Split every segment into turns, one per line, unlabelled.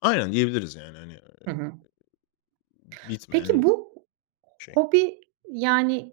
Aynen, diyebiliriz yani hani,
Hı
iii,
hı.
b
Peki,
bitmeyen
bu
şey.
hobi yani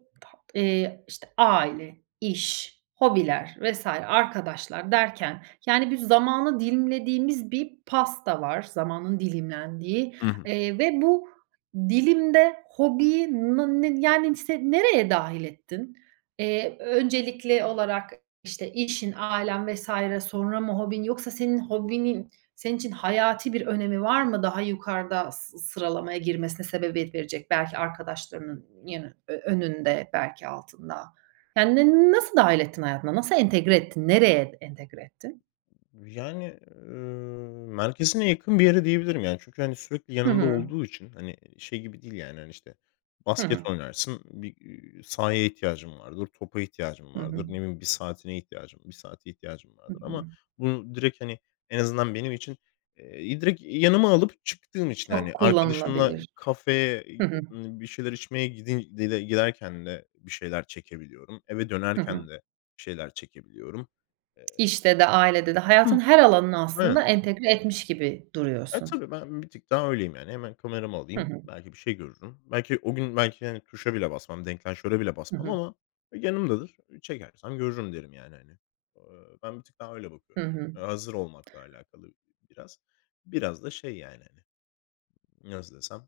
eee, işte, aile, iş, hobiler vs. arkadaşlar derken yani bir zamanı dilimlediğimiz bir pasta var, zamanın dilimlendiği,
Hı hı.
eee, ve bu dilimde hobiyi na ne yani se nereye dâhil ettin? Eee, öncelikli olarak, işte, işin, ailen vs. sonra mı hobin yoksa senin hobinin senin için hayati bir önemi var mı daha yukarıda sı sıralamaya girmesine sebebiyet verecek belki arkadaşlarının yani önünde belki altında? Yani ne nasıl dâhil ettin hayatına? Nasıl entegre ettin? Nereye entegre ettin?
Yani, ııı, merkezine yakın bir yere diyebilirim yani çünkü hani sürekli
Hı
yanımda
hı.
olduğu için hani şey gibi değil yani hani, işte,
Hı
basket
hı.
oynarsın, bir, iii, sahaya ihtiyacın vardır, topa ihtiyacın
Hı
vardır,
hı.
ne bileyim bir saatine ihtiyacım, bir saate ihtiyacım
Hı
vardır. Ama
hı.
bunu direkt hani en azından benim için, eee, direkt yanıma alıp çıktığım için
Çok
hani arkadaşımla
kullanılabilir.
kafeye, iii,
Hı hı.
bir şeyler içmeye gidi giderken de bir şeyler çekebiliyorum. Eve
Hı hı.
dönerken de bir şeyler çekebiliyorum. Eee.
İşte de ailede de
Hıh.
hayatın her alanına aslında
Evet.
entegre etmiş gibi
Eee,
duruyorsun.
tabii, ben bir tık daha öyleyim yani. Hemen kameramı
Hı
alayım,
hı.
belki bir şey görürüm. Belki o gün belki, hani, tuşa bile basmam, deklanşöre bile
Hı
basmam
hı.
ama yanımdadır. Çekersem görürüm derim yani hani. Aaa, ben bir tık daha öyle
Hı
bakıyorum.
hı.
Hazır olmakla alakalı bi biraz. Biraz da şey yani hani. Nasıl desem?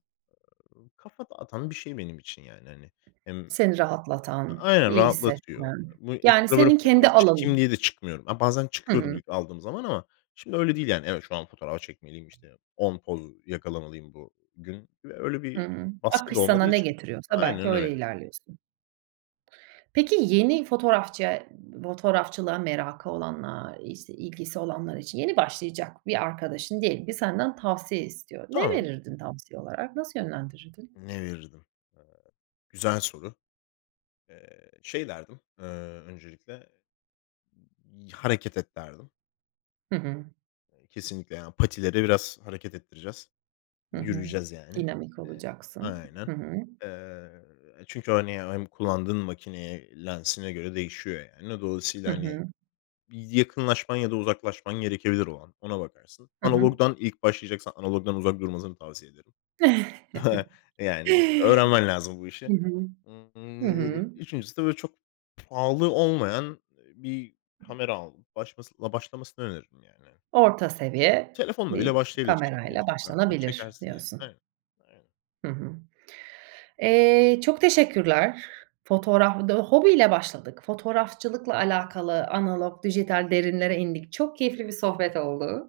Iıı, kafa dağıtan bir şey benim için yani hani hem
Seni rahatlatan,
Aynen,
iyi
rahatlatıyor.
hissetmen,
Bu ilk
yani
[unintelligible] böyle
senin kendi
fotoğraf çekeyim
alanın.
diye de çıkmıyorum. A, bazen
Hı
çıkıyordum
hı.
ilk aldığım zaman ama şimdi öyle değil yani. Evet, şu an fotoğraf çekmeliyim, işte, 10 poz yakalamalıyım bugün. Ya, öyle bir
Hıı.
baskı
Akış
da olmadığı
sana ne
için
getiriyorsa belki
Aynen
öyle
öyle.
ilerliyorsun. Peki yeni fotoğrafçı fotoğrafçılığa merakı olanlar, işte, ilgisi olanlar için, yeni başlayacak bir arkadaşın diyelim ki senden tavsiye istiyor. Ne
Tamam.
verirdin tavsiye olarak? Nasıl yönlendirirdin?
Ne verirdim? Eee, güzel soru. Eee, şey derdim, eee, öncelikle, y "hareket et" derdim.
Hı hı.
Iıı, kesinlikle yani patileri biraz hareket ettireceğiz,
Hı hı.
yürüyeceğiz yani.
Dinamik
Eee,
olacaksın.
aynen.
Hı hı.
Eee, çünkü hani hem kullandığın makineye, lensine göre değişiyor yani. D
Hı
dolayısıyla hani
hı.
bir yakınlaşman ya da uzaklaşman gerekebilir o an, ona bakarsın.
Hı hı.
Analogdan ilk başlayacaksan analogdan uzak durmasını tavsiye ederim. E, yani öğrenmen lazım bu işi.
Hı hı.
Hı,
Hı
eee,
hı.
3.'sü de böyle çok pahalı olmayan, ııı, bir kamera alıp başlamasın başlamasını öneririm yani.
Orta seviye
Telefonla bile
bir
başlayabilir çekmek
kamerayla
istiyorsan
başlanabilir
çekersin yani.
diyorsun.
Evet, aynen.
Hı hı. Eee, çok teşekkürler. Fotoğraf bu da hobiyle başladık. Fotoğrafçılıkla alakalı analog, dijital derinlere indik. Çok keyifli bir sohbet oldu.